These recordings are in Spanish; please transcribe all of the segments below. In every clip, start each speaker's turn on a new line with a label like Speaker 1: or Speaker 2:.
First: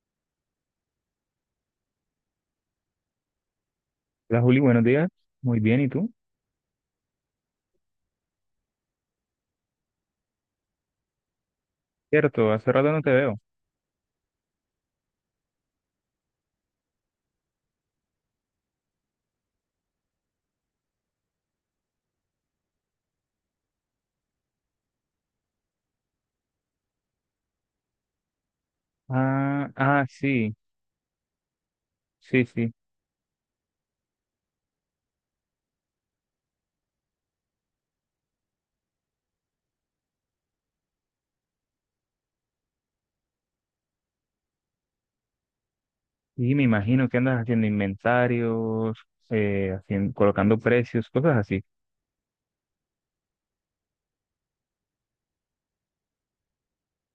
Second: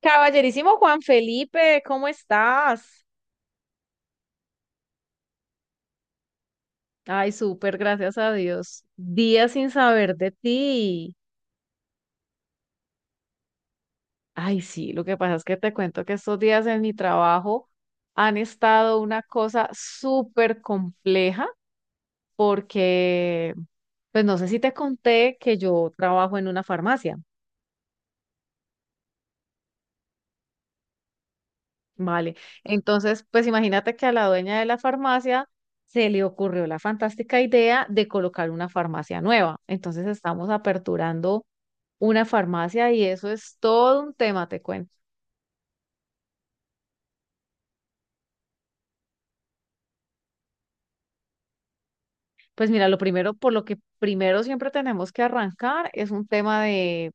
Speaker 1: Caballerísimo Juan Felipe, ¿cómo estás?
Speaker 2: Hola Juli, buenos días. Muy bien, ¿y tú?
Speaker 1: Ay, súper, gracias a Dios. Días sin saber de ti.
Speaker 2: Cierto, hace rato no te veo.
Speaker 1: Ay, sí, lo que pasa es que te cuento que estos días en mi trabajo han estado una cosa súper compleja porque, pues no sé si te conté que yo trabajo en una farmacia,
Speaker 2: Ah, ah, sí,
Speaker 1: ¿vale?
Speaker 2: sí, sí.
Speaker 1: Entonces, pues imagínate que a la dueña de la farmacia se le ocurrió la fantástica idea de colocar una farmacia nueva. Entonces estamos aperturando una farmacia y eso es todo un tema, te cuento.
Speaker 2: Y me imagino que andas haciendo inventarios, haciendo, colocando precios, cosas así.
Speaker 1: Pues mira, lo primero, por lo que primero siempre tenemos que arrancar es un tema de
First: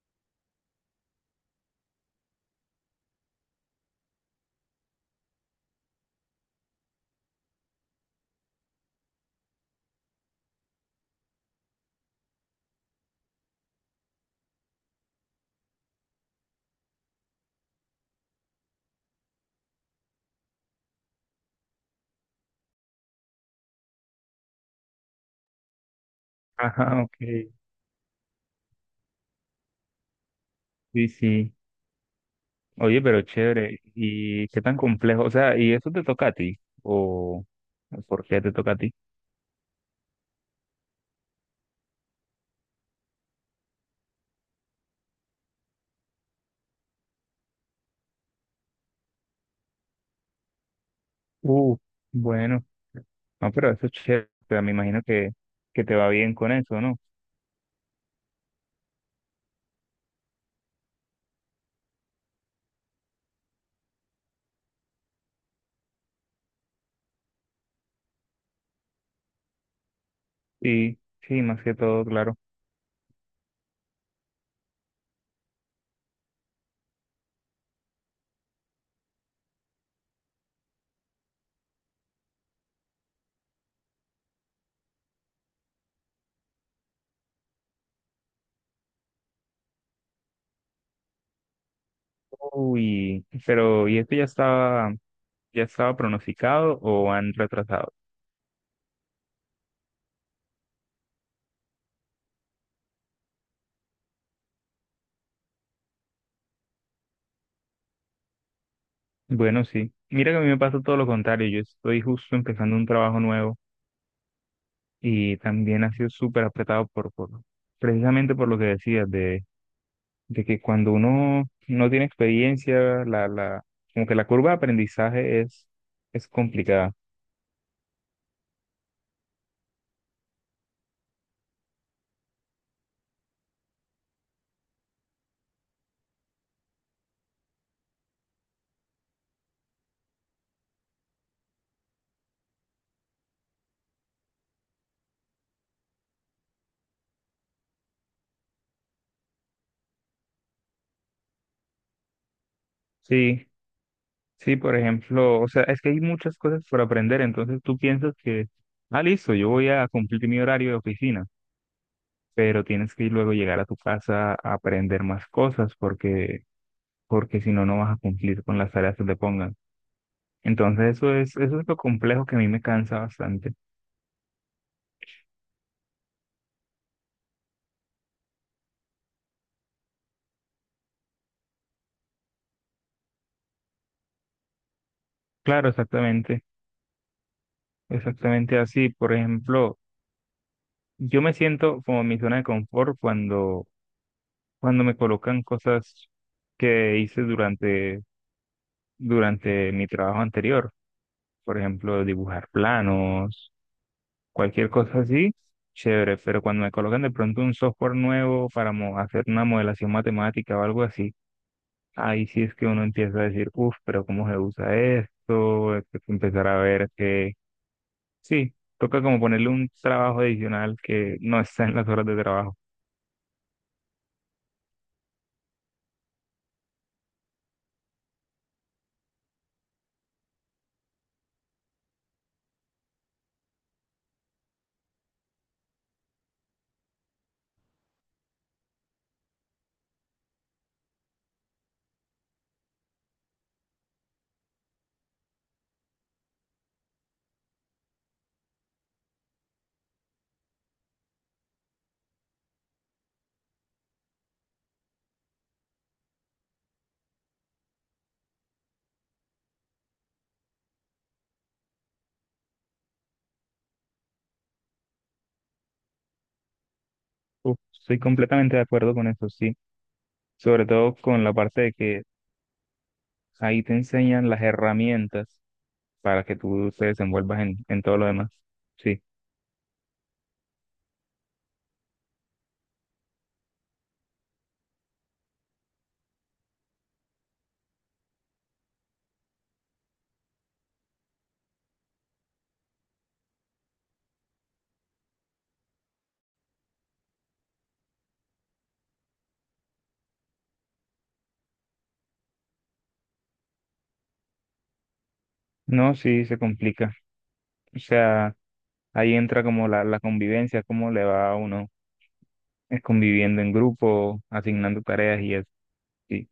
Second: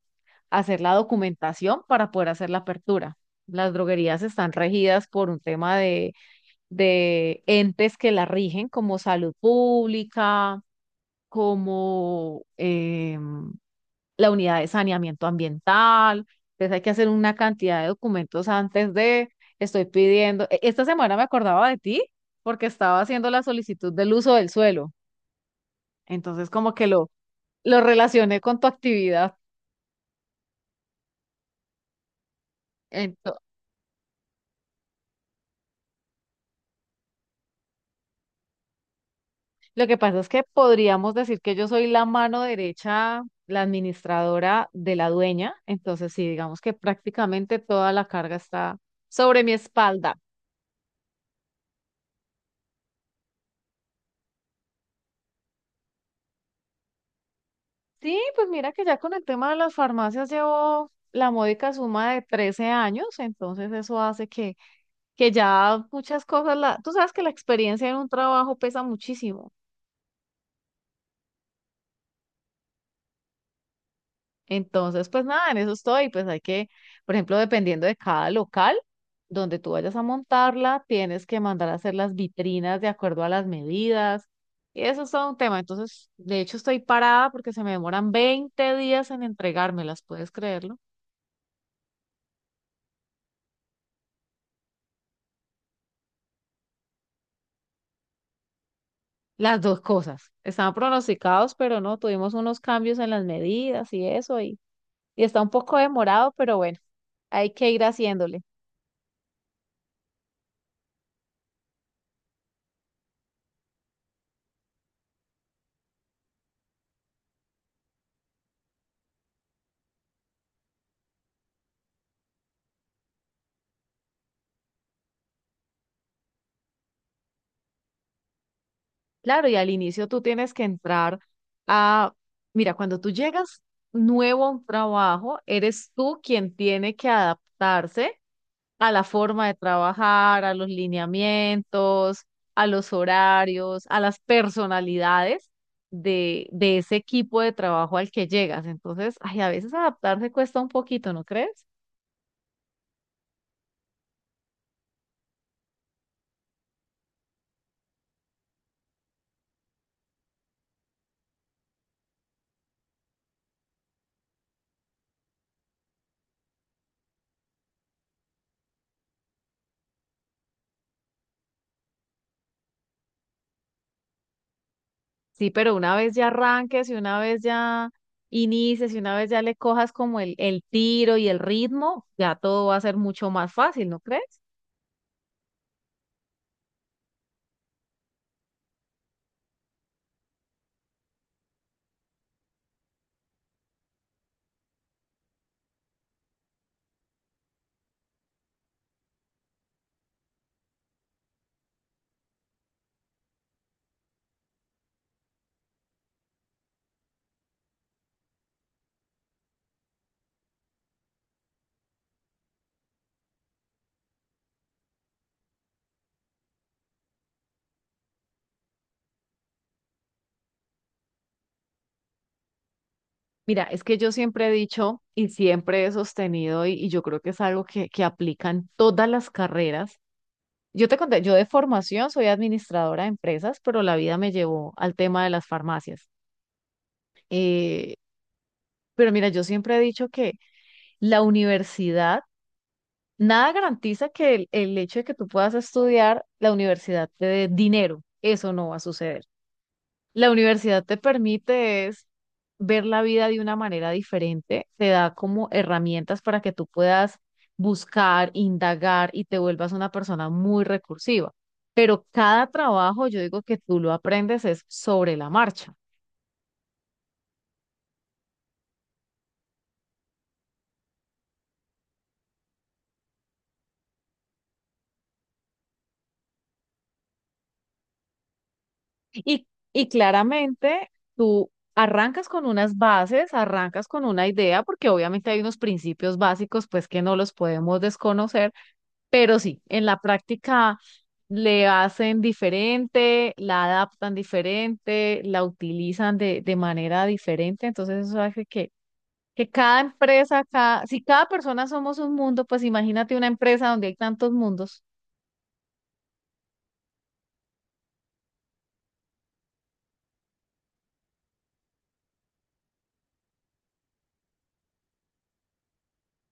Speaker 1: hacer la documentación para poder hacer la apertura. Las droguerías están regidas por un tema de entes que la rigen como salud pública, como la unidad de saneamiento ambiental, entonces hay que hacer una cantidad de documentos antes de, estoy pidiendo, esta semana me acordaba de ti porque estaba haciendo la solicitud del uso del suelo, entonces como que
Speaker 2: Ajá, ok.
Speaker 1: lo relacioné con tu actividad.
Speaker 2: Sí, sí. Oye, pero
Speaker 1: Ento-
Speaker 2: chévere. ¿Y qué tan complejo? O sea, ¿y eso te toca a ti? ¿O por qué te toca a ti?
Speaker 1: lo que pasa es que podríamos decir que yo soy la mano derecha, la administradora de la dueña, entonces sí, digamos que prácticamente toda la carga está sobre mi espalda.
Speaker 2: Uh, bueno. No, pero eso es chévere. O sea, me imagino que te va bien con eso, ¿no?
Speaker 1: Sí, pues mira que ya con el tema de las farmacias llevo la módica suma de 13 años, entonces eso hace que ya muchas cosas, la, tú sabes que la experiencia en un trabajo pesa muchísimo,
Speaker 2: Sí, sí, más que todo, claro.
Speaker 1: entonces pues nada, en eso estoy, pues hay que, por ejemplo, dependiendo de cada local donde tú vayas a montarla, tienes que mandar a hacer las vitrinas de acuerdo a las medidas, y eso es todo un tema, entonces de hecho estoy parada porque se me demoran 20 días en entregármelas, ¿puedes creerlo?
Speaker 2: Uy, pero ¿y esto ya estaba pronosticado o han retrasado?
Speaker 1: Las dos cosas. Estaban pronosticados, pero no, tuvimos unos cambios en las medidas y eso, y está un poco demorado, pero bueno, hay que ir haciéndole.
Speaker 2: Bueno, sí. Mira que a mí me pasa todo lo contrario. Yo estoy justo empezando un trabajo nuevo y también ha sido súper apretado por precisamente por lo que decías, de que cuando uno no tiene experiencia, la como que la curva de aprendizaje es complicada.
Speaker 1: Claro, y al inicio tú tienes que entrar a, mira, cuando tú llegas nuevo a un trabajo, eres tú quien tiene que adaptarse a la forma de trabajar, a los lineamientos, a los horarios, a las personalidades de ese equipo de trabajo al que llegas. Entonces, ay, a veces adaptarse cuesta un poquito, ¿no crees?
Speaker 2: Sí, sí, por ejemplo, o sea, es que hay muchas cosas por aprender, entonces tú piensas que, ah, listo, yo voy a cumplir mi horario de oficina pero tienes que luego llegar a tu casa a aprender más cosas porque, porque si no, no vas a cumplir con las tareas que te pongan. Entonces, eso es lo complejo que a mí me cansa bastante.
Speaker 1: Sí, pero una vez ya arranques y una vez ya inicies y una vez ya le cojas como el tiro y el ritmo, ya todo va a ser mucho más fácil, ¿no crees?
Speaker 2: Claro, exactamente, exactamente así. Por ejemplo, yo me siento como en mi zona de confort cuando, cuando me colocan cosas que hice durante, durante mi trabajo anterior. Por ejemplo, dibujar planos, cualquier cosa así, chévere, pero cuando me colocan de pronto un software nuevo para hacer una modelación matemática o algo así, ahí sí es que uno empieza a decir, uff, pero ¿cómo se usa esto? Hay que empezar a ver que sí, toca como ponerle un trabajo adicional que no está en las horas de trabajo.
Speaker 1: Mira, es que yo siempre he dicho y siempre he sostenido, y yo creo que es algo que aplica en todas las carreras. Yo te conté, yo de formación soy administradora de empresas, pero la vida me llevó al tema de las farmacias. Eh, pero mira, yo siempre he dicho que la universidad, nada garantiza que el hecho de que tú puedas estudiar la universidad te dé dinero. Eso no va a suceder. La universidad te permite es ver la vida de una manera diferente, te da como herramientas para que tú puedas buscar, indagar y te vuelvas una persona muy recursiva. Pero cada trabajo, yo digo que tú lo aprendes es sobre la marcha.
Speaker 2: Uf, estoy completamente de acuerdo con eso, sí, sobre todo con la parte de que ahí te enseñan las herramientas para que tú te desenvuelvas en todo lo demás. Sí,
Speaker 1: Y, y claramente tú arrancas con unas bases, arrancas con una idea, porque obviamente hay unos principios básicos pues que no los podemos desconocer. Pero sí, en la práctica le hacen diferente, la adaptan diferente, la utilizan de manera diferente. Entonces eso hace que cada empresa, cada, si cada persona somos un mundo, pues imagínate una empresa donde hay tantos mundos.
Speaker 2: no, sí, se complica. O sea, ahí entra como la convivencia, cómo le va a uno conviviendo en grupo, asignando tareas y eso. Sí.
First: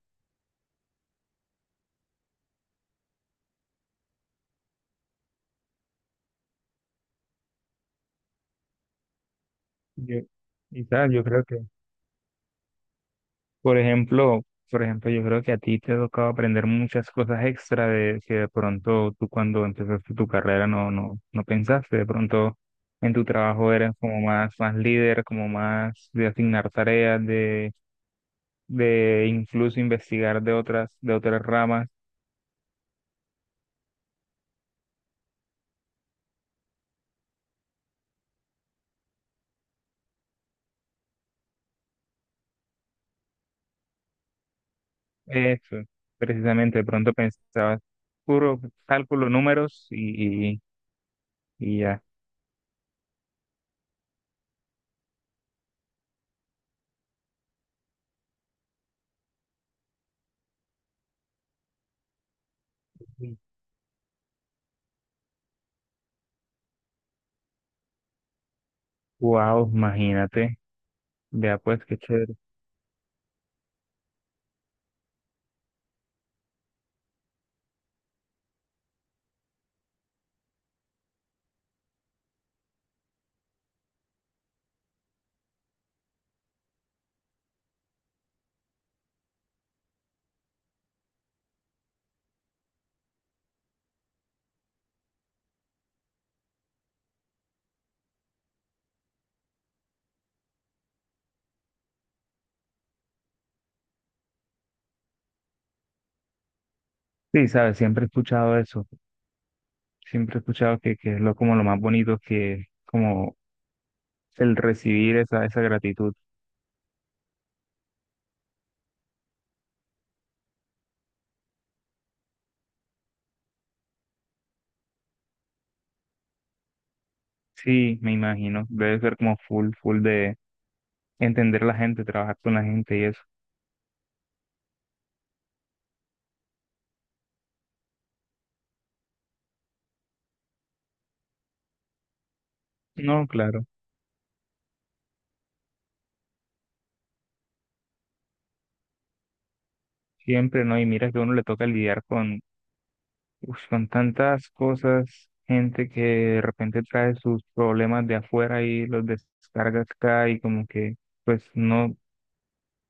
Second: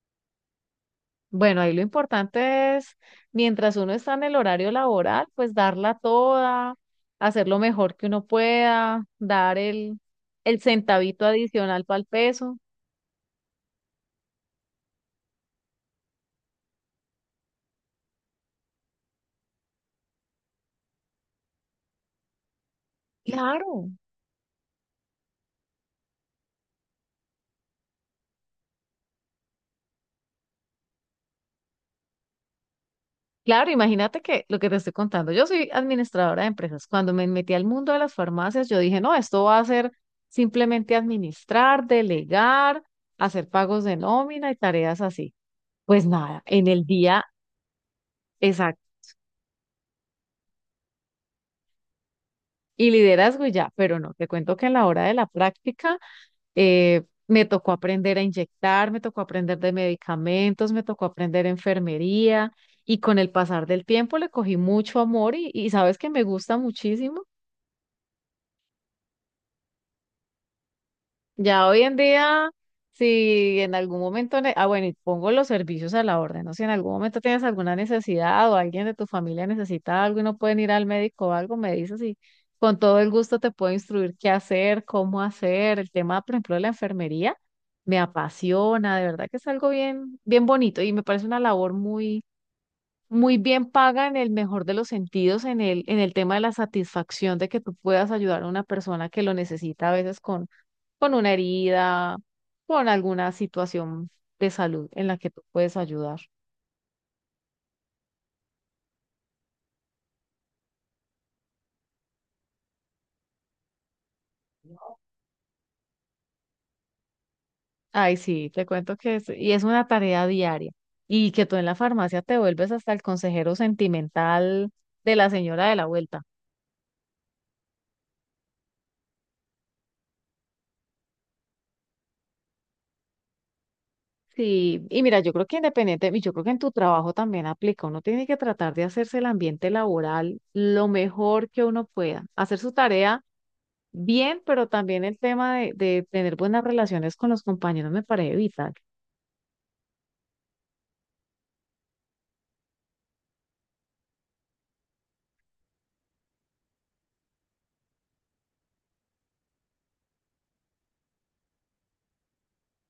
Speaker 1: Bueno, ahí lo importante es, mientras uno está en el horario laboral, pues darla toda, hacer lo mejor que uno pueda, dar
Speaker 2: Yo-
Speaker 1: el
Speaker 2: y tal, yo
Speaker 1: centavito
Speaker 2: creo que,
Speaker 1: adicional para el peso.
Speaker 2: por ejemplo, por ejemplo, yo creo que a ti te ha tocado aprender muchas cosas extra de que de pronto tú cuando empezaste tu carrera no pensaste, de pronto en tu trabajo
Speaker 1: Claro.
Speaker 2: eres como más, más líder, como más de asignar tareas, de incluso investigar de otras ramas.
Speaker 1: Claro, imagínate que lo que te estoy contando, yo soy administradora de empresas. Cuando me metí al mundo de las farmacias, yo dije, no, esto va a ser simplemente administrar, delegar, hacer pagos de nómina y tareas así.
Speaker 2: Eso,
Speaker 1: Pues nada, en
Speaker 2: precisamente, de
Speaker 1: el
Speaker 2: pronto
Speaker 1: día
Speaker 2: pensaba, puro
Speaker 1: exacto.
Speaker 2: cálculo, números y ya.
Speaker 1: Y liderazgo y ya, pero no, te cuento que a la hora de la práctica me tocó aprender a inyectar, me tocó aprender de medicamentos, me tocó aprender enfermería y con el pasar del tiempo le cogí mucho amor y sabes que me gusta muchísimo.
Speaker 2: Wow, imagínate, vea
Speaker 1: Ya hoy
Speaker 2: pues
Speaker 1: en
Speaker 2: qué chévere.
Speaker 1: día, si en algún momento, ah, bueno, y pongo los servicios a la orden, ¿no? Si en algún momento tienes alguna necesidad o alguien de tu familia necesita algo y no pueden ir al médico o algo, me dices y con todo el gusto te puedo instruir qué hacer, cómo hacer. El tema, por ejemplo, de la enfermería me apasiona, de verdad que es algo bien, bien bonito y me parece una labor muy, muy bien paga en el mejor de los sentidos, en en el tema de la satisfacción de que tú puedas ayudar a una persona que lo necesita a veces con una herida, con alguna situación de salud en la que tú puedes ayudar.
Speaker 2: Sí, sabes, siempre he escuchado eso, siempre he escuchado que es lo, como lo más bonito que como el recibir esa, esa gratitud.
Speaker 1: Ay, sí, te cuento que es, y es una tarea diaria. Y que tú en la farmacia te vuelves hasta el consejero sentimental de la señora de la vuelta.
Speaker 2: Sí, me imagino, debe ser como full, full de entender la gente, trabajar con la gente y eso.
Speaker 1: Sí, y mira, yo creo que independiente, y yo creo que en tu trabajo también aplica, uno tiene que tratar de hacerse el ambiente laboral lo mejor que uno pueda, hacer su tarea
Speaker 2: No, claro,
Speaker 1: bien, pero también el tema de tener buenas relaciones con los compañeros me parece vital.
Speaker 2: siempre, ¿no? Y mira que a uno le toca lidiar con, uf, con tantas cosas, gente que de repente trae sus problemas de afuera y los descarga acá y como que, pues no,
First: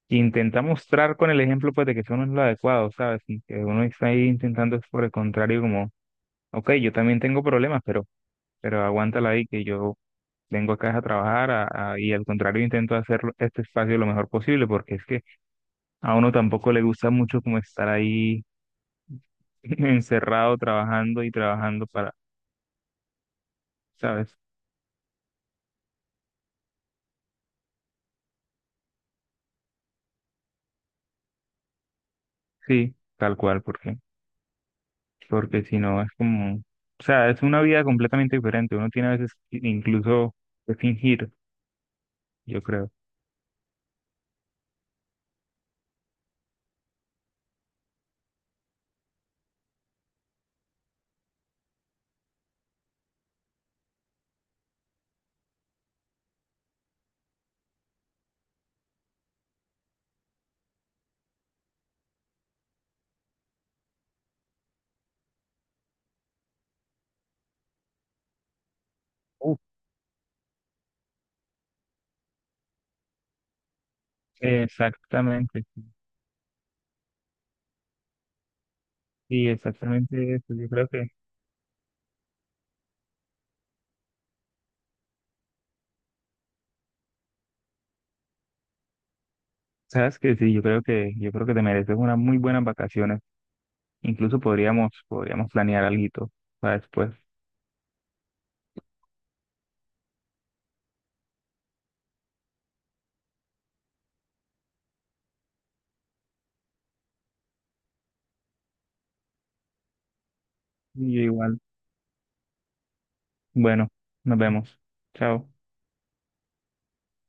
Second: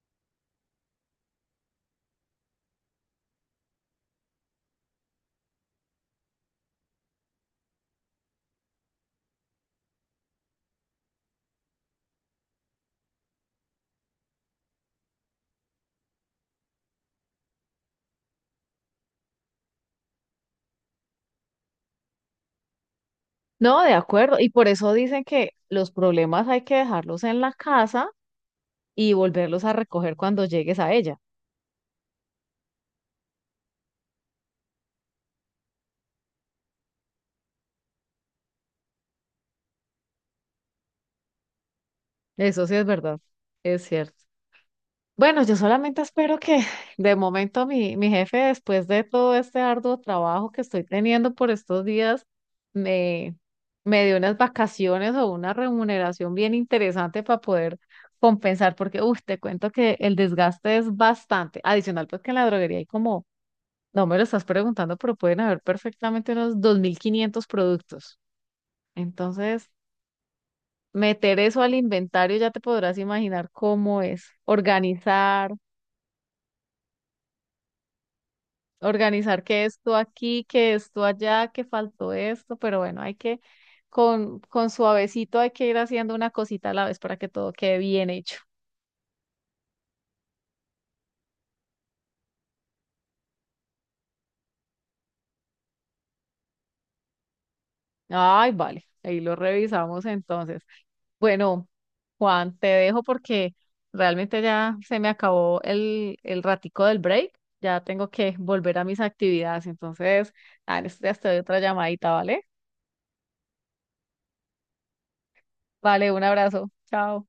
Speaker 2: intenta mostrar con el ejemplo pues de que eso no es lo adecuado, ¿sabes? Y que uno está ahí intentando es por el contrario como, ok, yo también tengo problemas, pero aguántala ahí que yo vengo acá es a trabajar y al contrario intento hacer este espacio lo mejor posible porque es que a uno tampoco le gusta mucho como estar ahí encerrado trabajando y trabajando para,
Speaker 1: No, de
Speaker 2: ¿sabes?
Speaker 1: acuerdo. Y por eso dicen que los problemas hay que dejarlos en la casa y volverlos a recoger cuando llegues a ella.
Speaker 2: Sí, tal cual, porque, porque si no es como, o sea, es una vida completamente diferente. Uno tiene a veces incluso que fingir, yo
Speaker 1: Eso sí es
Speaker 2: creo.
Speaker 1: verdad, es cierto. Bueno, yo solamente espero que de momento mi jefe, después de todo este arduo trabajo que estoy teniendo por estos días, me, me dé unas vacaciones o una remuneración bien interesante para poder compensar, porque, uff, te cuento que el desgaste es bastante. Adicional, pues que en la droguería hay como No me lo estás preguntando, pero pueden haber perfectamente unos 2500 productos.
Speaker 2: Uf,
Speaker 1: Entonces, meter eso al inventario ya te podrás imaginar cómo es. Organizar,
Speaker 2: exactamente,
Speaker 1: organizar
Speaker 2: sí,
Speaker 1: que esto
Speaker 2: exactamente
Speaker 1: aquí,
Speaker 2: eso. Yo
Speaker 1: que
Speaker 2: creo
Speaker 1: esto
Speaker 2: que,
Speaker 1: allá, que faltó esto, pero bueno, hay que, con suavecito hay que ir haciendo una cosita a la vez para que todo quede bien hecho.
Speaker 2: sabes que sí, yo creo que te mereces unas muy buenas vacaciones. Incluso podríamos, podríamos planear algo para después.
Speaker 1: Ay, vale, ahí lo revisamos entonces. Bueno, Juan, te dejo porque realmente ya se me acabó el ratico del break. Ya tengo que volver a mis actividades. Entonces, ah, en estos
Speaker 2: Y
Speaker 1: días
Speaker 2: yo
Speaker 1: te doy otra
Speaker 2: igual,
Speaker 1: llamadita, ¿vale?
Speaker 2: bueno, nos vemos. Chao.
Speaker 1: Vale, un abrazo. Chao.